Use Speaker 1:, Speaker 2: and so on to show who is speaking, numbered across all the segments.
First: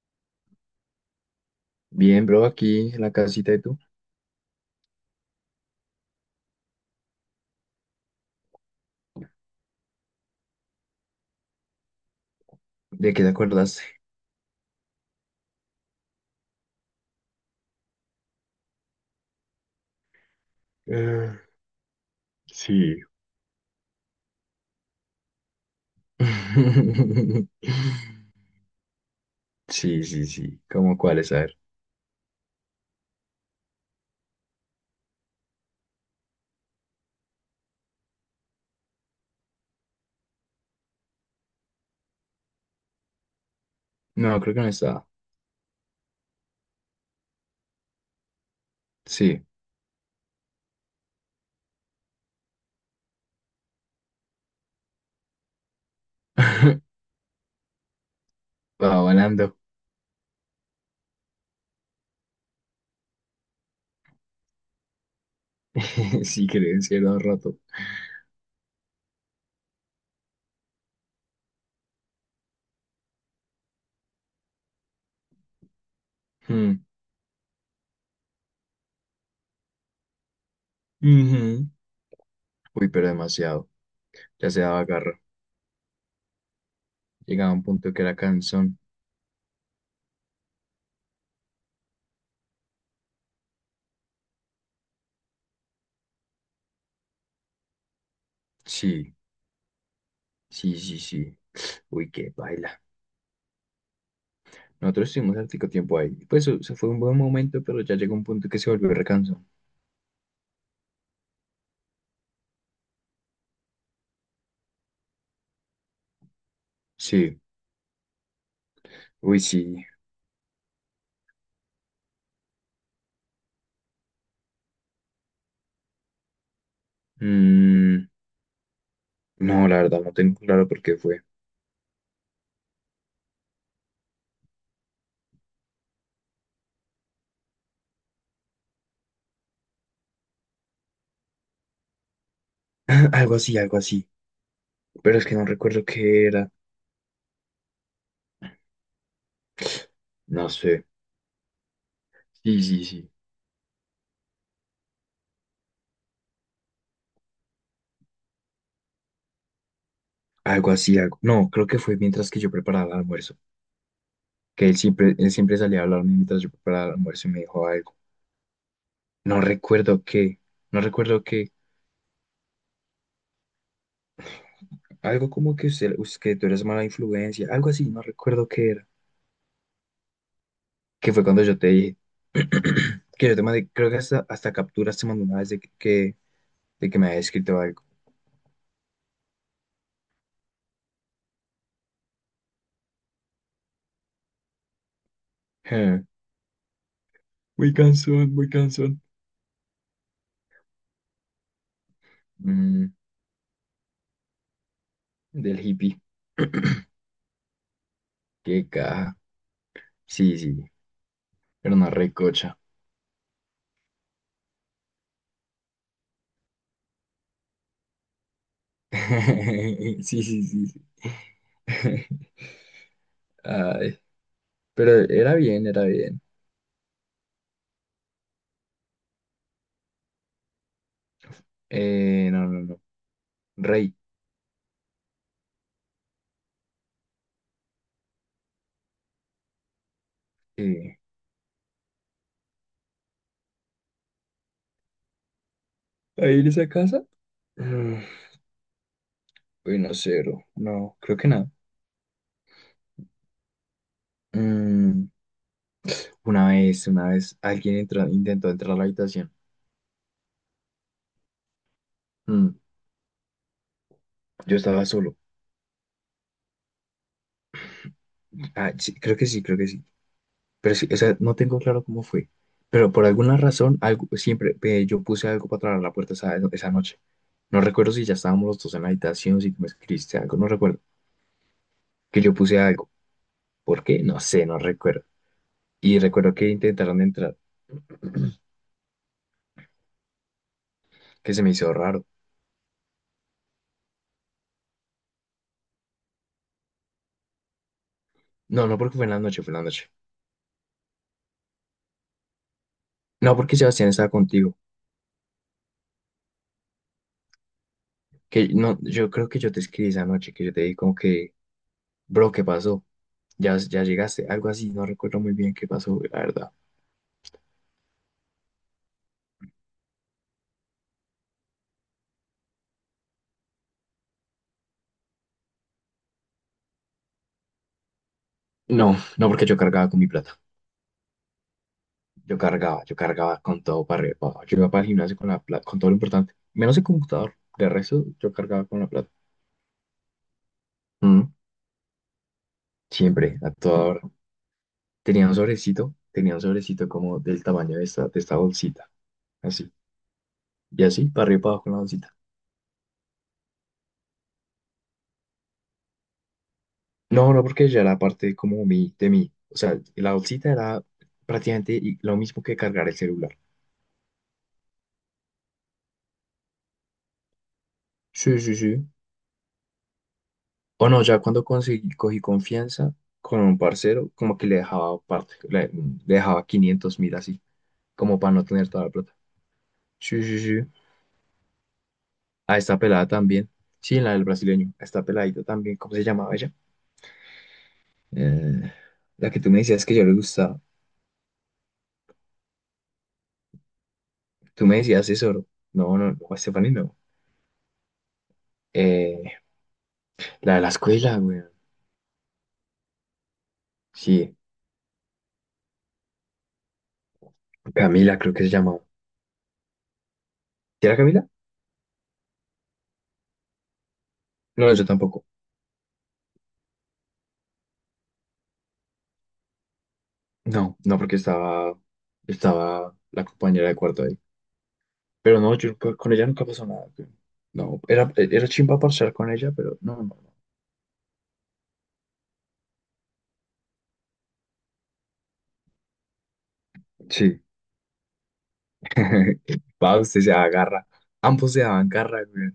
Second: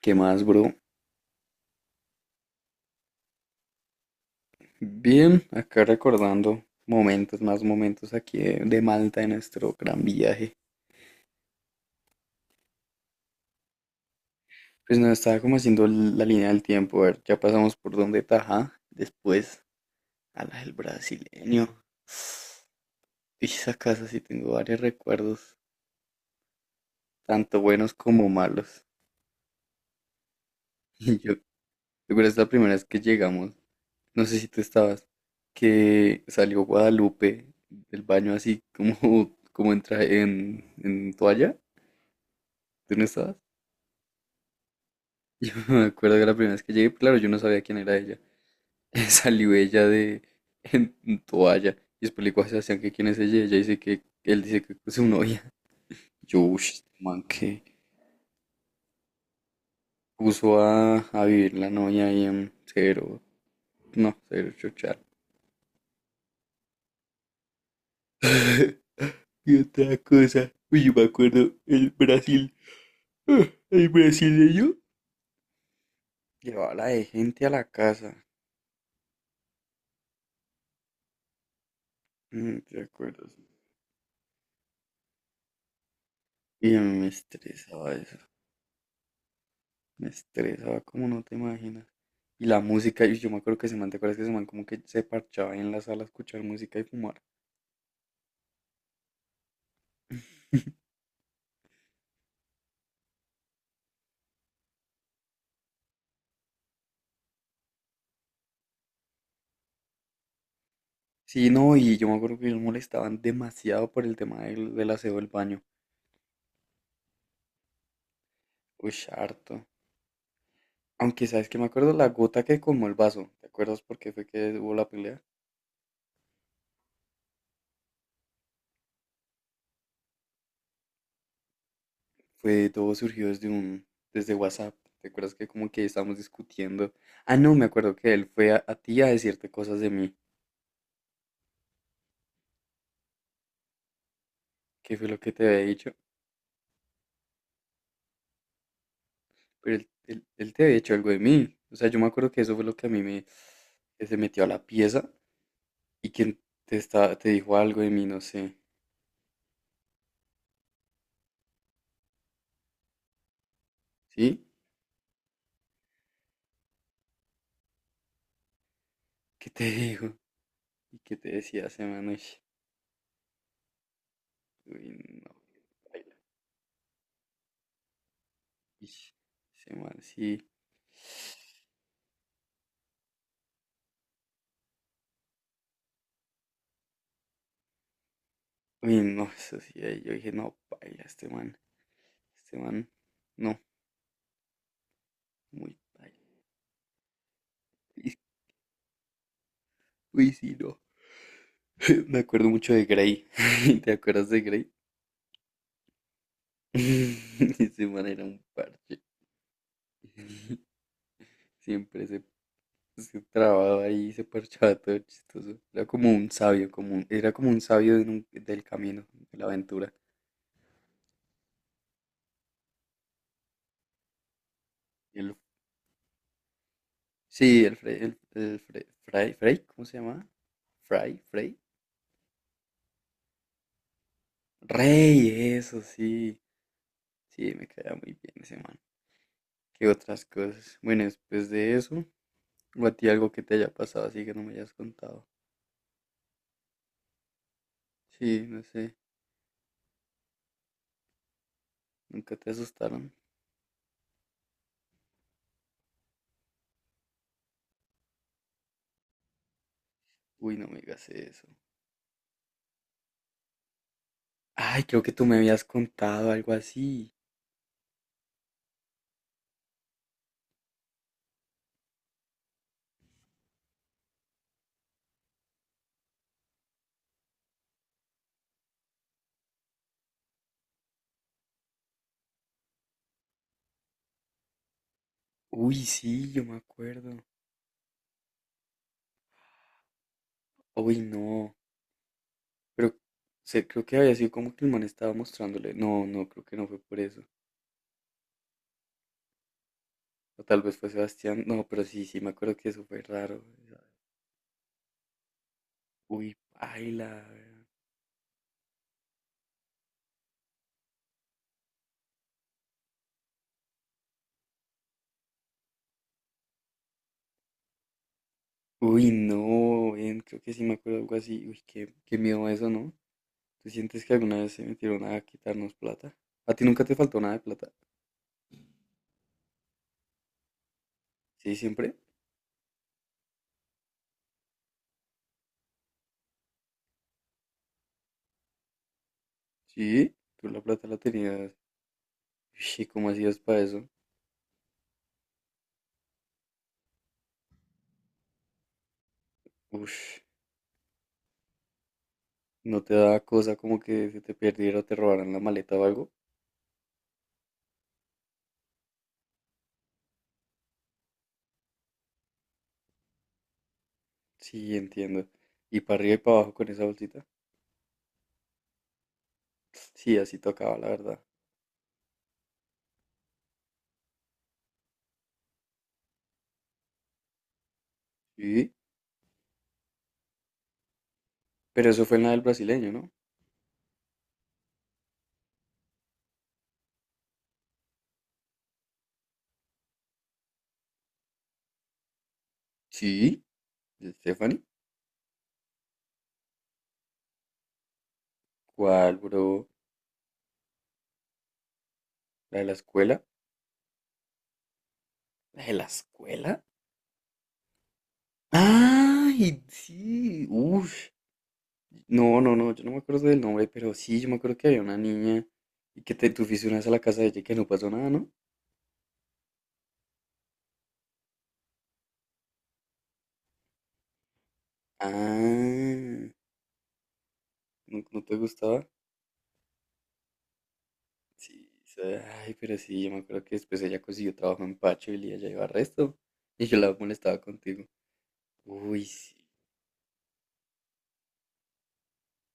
Speaker 1: ¿Qué más, bro?
Speaker 2: Bien, bro, aquí en la casita de tú.
Speaker 1: Bien, acá recordando momentos, más momentos aquí de Malta, de nuestro gran viaje.
Speaker 2: ¿De qué te acordaste?
Speaker 1: Pues nos estaba como haciendo la línea del tiempo, a ver, ya pasamos por donde Tajá, después a la del
Speaker 2: Eh,
Speaker 1: brasileño.
Speaker 2: sí.
Speaker 1: Y esa casa sí tengo varios recuerdos, tanto buenos como malos.
Speaker 2: Sí, sí, sí. ¿Cómo
Speaker 1: Y
Speaker 2: cuáles?
Speaker 1: yo, yo
Speaker 2: A ver.
Speaker 1: creo que es la primera vez que llegamos, no sé si tú estabas, que salió Guadalupe del baño así como, como en toalla, ¿tú no estabas?
Speaker 2: No, creo que no estaba.
Speaker 1: Yo me acuerdo que la primera vez que llegué, pues, claro, yo no sabía quién era ella.
Speaker 2: Sí.
Speaker 1: Salió ella de en toalla y después le digo a Sebastián que quién es ella. Ella dice que él dice que es su novia. Yo, "Ush, este man, que
Speaker 2: Va volando.
Speaker 1: puso a vivir la novia ahí en cero, no, cero chochar".
Speaker 2: Sí, creo, cierto rato.
Speaker 1: Y otra cosa, uy, yo me acuerdo, ah, el brasileño llevaba
Speaker 2: Mm.
Speaker 1: la de gente a la casa.
Speaker 2: Ujú.
Speaker 1: Mm, ¿te
Speaker 2: Uy, pero
Speaker 1: acuerdas?
Speaker 2: demasiado. Ya se daba garra.
Speaker 1: Y a mí me
Speaker 2: Llegaba a un punto
Speaker 1: estresaba
Speaker 2: que era
Speaker 1: eso.
Speaker 2: cansón.
Speaker 1: Me estresaba como no te imaginas. Y la música, y yo me acuerdo que ese man, ¿te acuerdas que ese man como que se parchaba ahí en la sala a escuchar música y fumar?
Speaker 2: Sí, sí, sí, sí. Uy, qué baila. Nosotros estuvimos hartico tiempo ahí. Pues se fue un buen momento, pero ya llegó un punto que se volvió recansón.
Speaker 1: Sí, no, y yo me acuerdo que ellos molestaban demasiado por el tema del aseo del baño.
Speaker 2: Sí,
Speaker 1: Uy,
Speaker 2: uy,
Speaker 1: harto.
Speaker 2: sí.
Speaker 1: Aunque sabes que me acuerdo la gota que colmó el vaso. ¿Te acuerdas por qué fue que hubo la pelea?
Speaker 2: Mm, no, la verdad, no tengo claro por qué fue.
Speaker 1: Fue, todo surgió desde WhatsApp. ¿Te acuerdas que como que estábamos discutiendo? Ah, no, me acuerdo que él fue a ti a decirte cosas de mí.
Speaker 2: Algo así, algo así.
Speaker 1: ¿Qué fue
Speaker 2: Pero
Speaker 1: lo
Speaker 2: es
Speaker 1: que
Speaker 2: que no
Speaker 1: te había
Speaker 2: recuerdo
Speaker 1: dicho?
Speaker 2: qué era.
Speaker 1: Pero él, él-
Speaker 2: No
Speaker 1: él te había
Speaker 2: sé.
Speaker 1: hecho algo de mí. O sea, yo me acuerdo que eso
Speaker 2: Sí,
Speaker 1: fue lo
Speaker 2: sí,
Speaker 1: que a mí
Speaker 2: sí.
Speaker 1: me... que se metió a la pieza y quien te, está, te dijo algo de mí, no sé.
Speaker 2: Algo así, algo. No, creo que fue mientras que yo preparaba el almuerzo.
Speaker 1: ¿Sí?
Speaker 2: Que él siempre salía a hablarme mientras yo preparaba el almuerzo y me dijo algo. No
Speaker 1: ¿Qué te
Speaker 2: recuerdo
Speaker 1: dijo?
Speaker 2: qué. No
Speaker 1: ¿Y qué
Speaker 2: recuerdo
Speaker 1: te
Speaker 2: qué.
Speaker 1: decía ese man? Ush, uy, no.
Speaker 2: Algo como que
Speaker 1: Baila.
Speaker 2: que tú eres mala influencia. Algo así, no recuerdo qué era.
Speaker 1: Ish, ese man, sí.
Speaker 2: Que fue cuando yo te dije. Que yo te mandé, creo que hasta capturas te mandé una vez de que me había escrito algo.
Speaker 1: Uy, no, eso sí. Ahí yo dije, no, baila este man. Este man, no, muy paila.
Speaker 2: Muy
Speaker 1: Y...
Speaker 2: cansón, muy cansón.
Speaker 1: uy, sí, no. Me acuerdo mucho de
Speaker 2: Mm,
Speaker 1: Grey. ¿Te acuerdas de Grey?
Speaker 2: Del hippie.
Speaker 1: Ese man era un
Speaker 2: Qué
Speaker 1: parche.
Speaker 2: caja. Sí, sí. Era una
Speaker 1: Siempre
Speaker 2: recocha.
Speaker 1: se trababa ahí, se parchaba todo chistoso. Era como un sabio, como era como un sabio de del camino, de la aventura.
Speaker 2: Sí, sí, sí, sí. Ay, pero era
Speaker 1: El-
Speaker 2: bien, era bien.
Speaker 1: sí, el Frey, ¿cómo se llamaba? Fray, Frey.
Speaker 2: No, no, no. Rey.
Speaker 1: Rey, eso sí. Sí, me caía muy bien ese man. ¿Qué otras cosas?
Speaker 2: Eh,
Speaker 1: Bueno, después de eso, o a ti algo que te haya pasado así que no me hayas contado.
Speaker 2: ¿Ahí en esa casa? mm,
Speaker 1: Sí, no sé,
Speaker 2: Uy, no, cero. No, creo que nada.
Speaker 1: nunca te asustaron.
Speaker 2: Mm, una vez, alguien entró, intentó entrar a la habitación.
Speaker 1: Uy, no me digas eso.
Speaker 2: Mm, yo
Speaker 1: Ay,
Speaker 2: estaba
Speaker 1: creo que
Speaker 2: solo.
Speaker 1: tú me habías contado algo así.
Speaker 2: Ah, sí, creo que sí, creo que sí. Pero sí, o sea, no tengo claro cómo fue. Pero por alguna razón, algo, siempre yo puse algo para traer la puerta esa, esa noche. No recuerdo si ya estábamos los dos en la habitación, si tú me escribiste algo, no recuerdo. Que yo puse algo. ¿Por qué? No sé, no recuerdo.
Speaker 1: Uy,
Speaker 2: Y
Speaker 1: sí,
Speaker 2: recuerdo
Speaker 1: yo
Speaker 2: que
Speaker 1: me
Speaker 2: intentaron
Speaker 1: acuerdo.
Speaker 2: entrar,
Speaker 1: Uy,
Speaker 2: que se me
Speaker 1: no.
Speaker 2: hizo raro.
Speaker 1: Pero se creo que había sido como que el man estaba mostrándole. No, no, creo que no fue por eso.
Speaker 2: No, no, porque fue en la noche, fue en la noche.
Speaker 1: O tal vez fue Sebastián. No, pero sí, sí, me acuerdo que eso fue
Speaker 2: No,
Speaker 1: raro.
Speaker 2: porque Sebastián estaba contigo.
Speaker 1: Uy, paila.
Speaker 2: Que no, yo creo que yo te escribí esa noche, que yo te dije como que, bro, ¿qué pasó? Ya, ya llegaste, algo así, no recuerdo muy bien qué pasó, la verdad.
Speaker 1: Uy, no, ven, creo que sí me acuerdo algo así. Uy, qué miedo eso, ¿no? ¿Tú sientes que alguna vez se metieron a quitarnos plata? ¿A ti nunca te faltó nada de plata?
Speaker 2: No, no porque yo cargaba con mi plata.
Speaker 1: ¿Sí, siempre?
Speaker 2: Yo cargaba con todo para arriba y para abajo. Yo iba para el gimnasio con la plata, con todo lo importante. Menos el computador. De resto, yo cargaba con la plata.
Speaker 1: ¿Sí? ¿Tú la plata la
Speaker 2: Mm,
Speaker 1: tenías? Uy, ¿cómo hacías
Speaker 2: Siempre, a
Speaker 1: para
Speaker 2: toda
Speaker 1: eso?
Speaker 2: hora. Tenía un sobrecito como del tamaño de esta bolsita. Así.
Speaker 1: Uy,
Speaker 2: Y así, para arriba y para abajo con la bolsita.
Speaker 1: no te da cosa como que se te perdiera o te robaran la maleta o algo.
Speaker 2: No, no, porque ya era parte como mi, de mí. O sea, la bolsita era prácticamente lo mismo que cargar el celular.
Speaker 1: Sí, entiendo. Y para arriba y para abajo con esa bolsita.
Speaker 2: Sí, sí, sí.
Speaker 1: Sí, así tocaba, la
Speaker 2: O no,
Speaker 1: verdad.
Speaker 2: ya cuando conseguí, cogí confianza con un parcero, como que le dejaba parte, le dejaba 500 mil así, como para no tener
Speaker 1: Sí,
Speaker 2: toda la plata. Sí, sí, sí.
Speaker 1: pero eso fue en la del
Speaker 2: A esta
Speaker 1: brasileño,
Speaker 2: pelada
Speaker 1: ¿no?
Speaker 2: también. Sí, en la del brasileño. A esta peladita también. ¿Cómo se llamaba ella? Eh, la que tú me decías que yo le gustaba.
Speaker 1: Sí, de Stephanie.
Speaker 2: Tú me decías eso, ¿no? No, no, no, Stephanie no.
Speaker 1: ¿Cuál,
Speaker 2: Eh,
Speaker 1: bro?
Speaker 2: la de la escuela, güey.
Speaker 1: ¿La de la escuela?
Speaker 2: Sí,
Speaker 1: ¿La de la escuela?
Speaker 2: Camila creo que se llamaba.
Speaker 1: ¡Ay, sí!
Speaker 2: ¿Sí
Speaker 1: ¡Uf!
Speaker 2: era Camila?
Speaker 1: No, no, no, yo no me acuerdo del nombre, pero sí, yo me acuerdo que
Speaker 2: No,
Speaker 1: había
Speaker 2: yo
Speaker 1: una
Speaker 2: tampoco.
Speaker 1: niña y que te tú fuiste una vez a la casa de ella y que no pasó nada, ¿no?
Speaker 2: No, no, estaba la compañera de cuarto ahí. Pero no, yo con ella
Speaker 1: Ah,
Speaker 2: nunca pasó nada, güey. No,
Speaker 1: ¿no,
Speaker 2: era,
Speaker 1: no te
Speaker 2: era chimba
Speaker 1: gustaba?
Speaker 2: parchar con ella, pero no, no, no.
Speaker 1: Sí, o ay, pero sí, yo me acuerdo que después ella consiguió trabajo en Pacho y ella iba a resto. Y yo la molestaba
Speaker 2: Sí,
Speaker 1: contigo. Uy, sí.
Speaker 2: va, usted se agarra. Ambos se daban garra, güey.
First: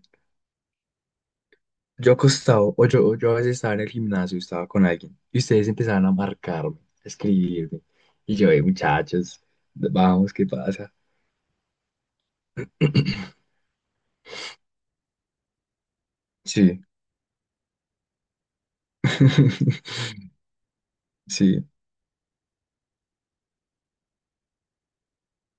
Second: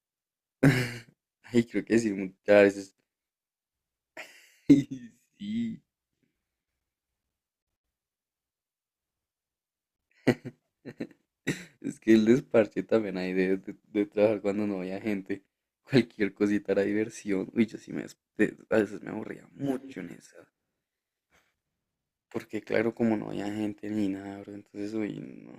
Speaker 1: Ay, creo que sí,
Speaker 2: Yo
Speaker 1: muchas
Speaker 2: acostado, o
Speaker 1: veces.
Speaker 2: yo, o yo a veces estaba en el gimnasio, estaba con
Speaker 1: Ay,
Speaker 2: alguien, y ustedes
Speaker 1: sí.
Speaker 2: empezaban a marcarme, a escribirme. Y yo, muchachos, vamos, ¿qué pasa?
Speaker 1: Es que el desparche también hay de trabajar cuando no había gente. Cualquier cosita
Speaker 2: Sí.
Speaker 1: era diversión. Uy, yo sí me, a veces me aburría mucho en esa.
Speaker 2: Sí,
Speaker 1: Porque claro, como no había gente ni nada, bro, entonces, uy, no.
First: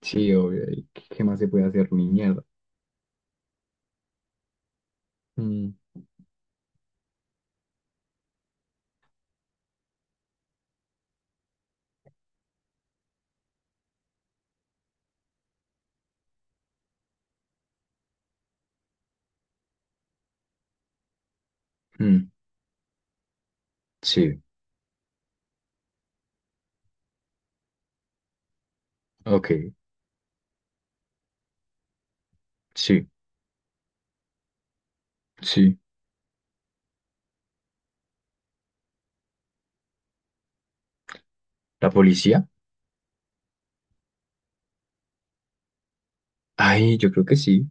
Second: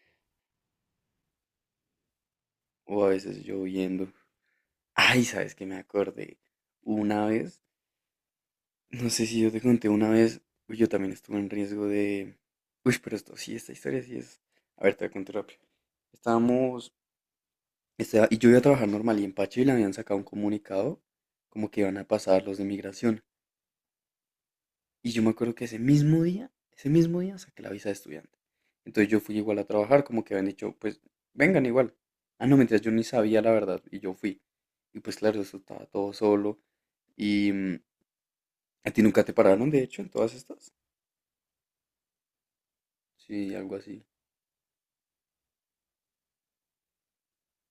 Speaker 2: sí, obvio. ¿Qué más se puede hacer, mi mierda?
Speaker 1: O a veces lloviendo. Ay, ¿sabes qué
Speaker 2: Mm,
Speaker 1: me acordé? Una vez... no sé si yo te conté una vez, uy, yo también estuve en riesgo de... Uy, pero esto sí, esta historia sí es... A ver, te voy a contar rápido. Estábamos... y yo iba a trabajar normal y en Pacho y le habían sacado un comunicado como que iban a
Speaker 2: mm,
Speaker 1: pasar los de migración.
Speaker 2: sí,
Speaker 1: Y yo me acuerdo que ese mismo día saqué la visa de estudiante. Entonces yo fui igual a
Speaker 2: ok,
Speaker 1: trabajar, como que habían dicho, pues vengan igual. Ah, no, mientras yo ni
Speaker 2: sí,
Speaker 1: sabía la verdad y yo fui. Y pues claro, eso
Speaker 2: sí.
Speaker 1: estaba todo solo. Y mm, a ti nunca te pararon, de hecho, en todas estas.
Speaker 2: ¿La policía?
Speaker 1: Sí, algo así.
Speaker 2: Ay, yo creo que sí.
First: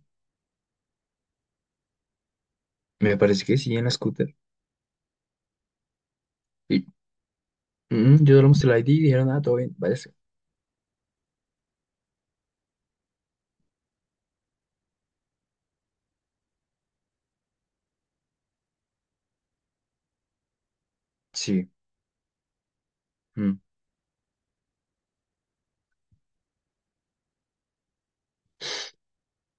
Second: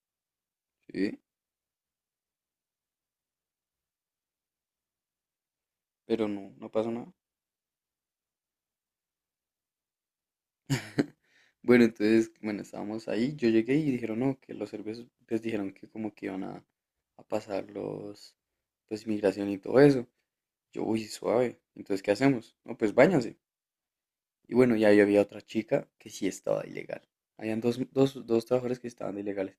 Speaker 1: ¿Sí?
Speaker 2: Me parece que sí, en la scooter.
Speaker 1: Pero no, no
Speaker 2: Y,
Speaker 1: pasó nada.
Speaker 2: yo solo mostré la ID y dijeron, ah, todo bien, váyase.
Speaker 1: Bueno, entonces, bueno, estábamos ahí, yo llegué y dijeron, no, que los serbios pues dijeron que como que iban a pasar pues inmigración y todo eso. Yo, uy, suave,
Speaker 2: Sí,
Speaker 1: entonces, ¿qué hacemos? No, pues váyanse.
Speaker 2: mm,
Speaker 1: Y bueno, ya ahí había otra chica que sí estaba de ilegal. Habían dos trabajadores que estaban de ilegales.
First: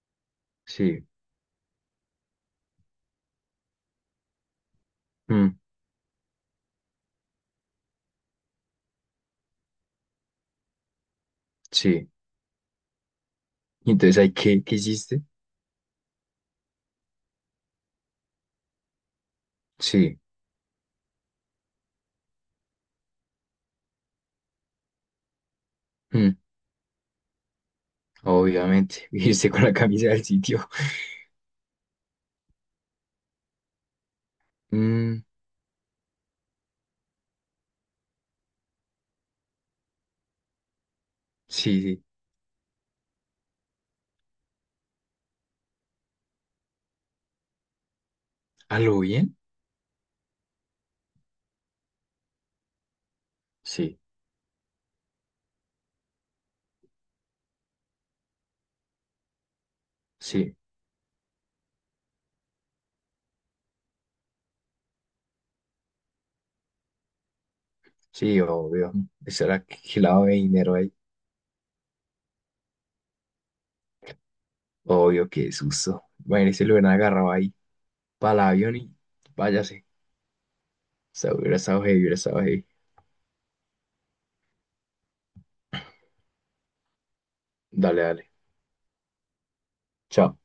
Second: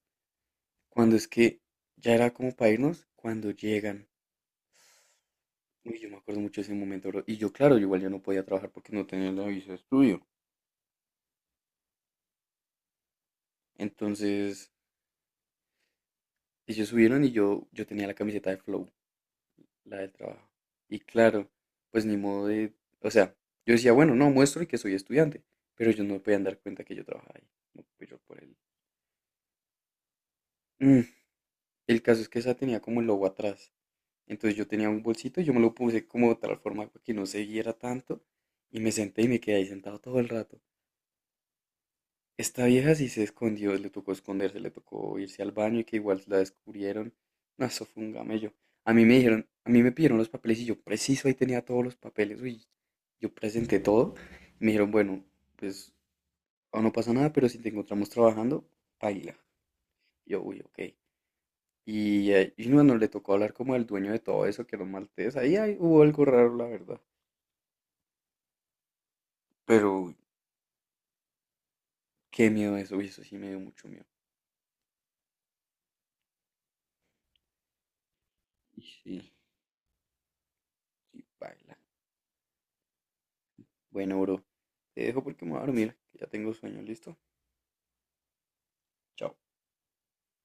Speaker 2: sí.
Speaker 1: Cuando es que ya era como para irnos, cuando llegan,
Speaker 2: Mm,
Speaker 1: uy, yo me acuerdo mucho de ese momento, bro. Y yo, claro, yo igual ya no podía trabajar porque no tenía la visa de estudio.
Speaker 2: sí. Entonces, ¿hay qué,
Speaker 1: Entonces,
Speaker 2: qué hiciste?
Speaker 1: ellos subieron y yo tenía la camiseta de Flow, la del
Speaker 2: Sí.
Speaker 1: trabajo. Y claro, pues ni modo de, o sea, yo decía, bueno, no, muestro y que soy estudiante, pero ellos no me
Speaker 2: Mm,
Speaker 1: podían dar cuenta que yo trabajaba ahí. No fui yo por él.
Speaker 2: Obviamente. Irse con la camisa del sitio.
Speaker 1: Mm, el caso es que esa tenía como el logo atrás. Entonces yo tenía un
Speaker 2: Mm,
Speaker 1: bolsito y yo me lo puse como de tal forma que no se viera tanto y me senté y me quedé ahí sentado todo el rato.
Speaker 2: sí, sí.
Speaker 1: Esta vieja sí se escondió, le tocó esconderse, le tocó irse al baño y que igual la descubrieron. No, eso fue un gamello.
Speaker 2: ¿A
Speaker 1: A
Speaker 2: lo
Speaker 1: mí me
Speaker 2: bien?
Speaker 1: dijeron, a mí me pidieron los papeles y yo preciso ahí tenía todos los papeles. Uy, yo presenté
Speaker 2: Sí,
Speaker 1: todo. Y me dijeron, bueno, pues aún no pasa nada, pero si te encontramos trabajando, baila. Yo,
Speaker 2: sí,
Speaker 1: uy, ok. Y bueno, le tocó hablar como al dueño de todo eso, que era un maltés. Ahí, ahí hubo algo raro, la verdad.
Speaker 2: sí, obvio. Eso era que
Speaker 1: Pero uy,
Speaker 2: lavado de dinero ahí.
Speaker 1: qué miedo eso, uy, eso sí me dio mucho miedo.
Speaker 2: Obvio, qué susto. Imagínese, si lo hubieran agarrado ahí para el avión
Speaker 1: Y
Speaker 2: y
Speaker 1: sí,
Speaker 2: váyase. O
Speaker 1: y
Speaker 2: sea, hubiera
Speaker 1: baila.
Speaker 2: estado heavy, hubiera estado heavy.
Speaker 1: Bueno, bro, te dejo porque me voy a dormir, que ya tengo sueño, ¿listo?
Speaker 2: Dale, dale.
Speaker 1: Chao.
Speaker 2: Chao.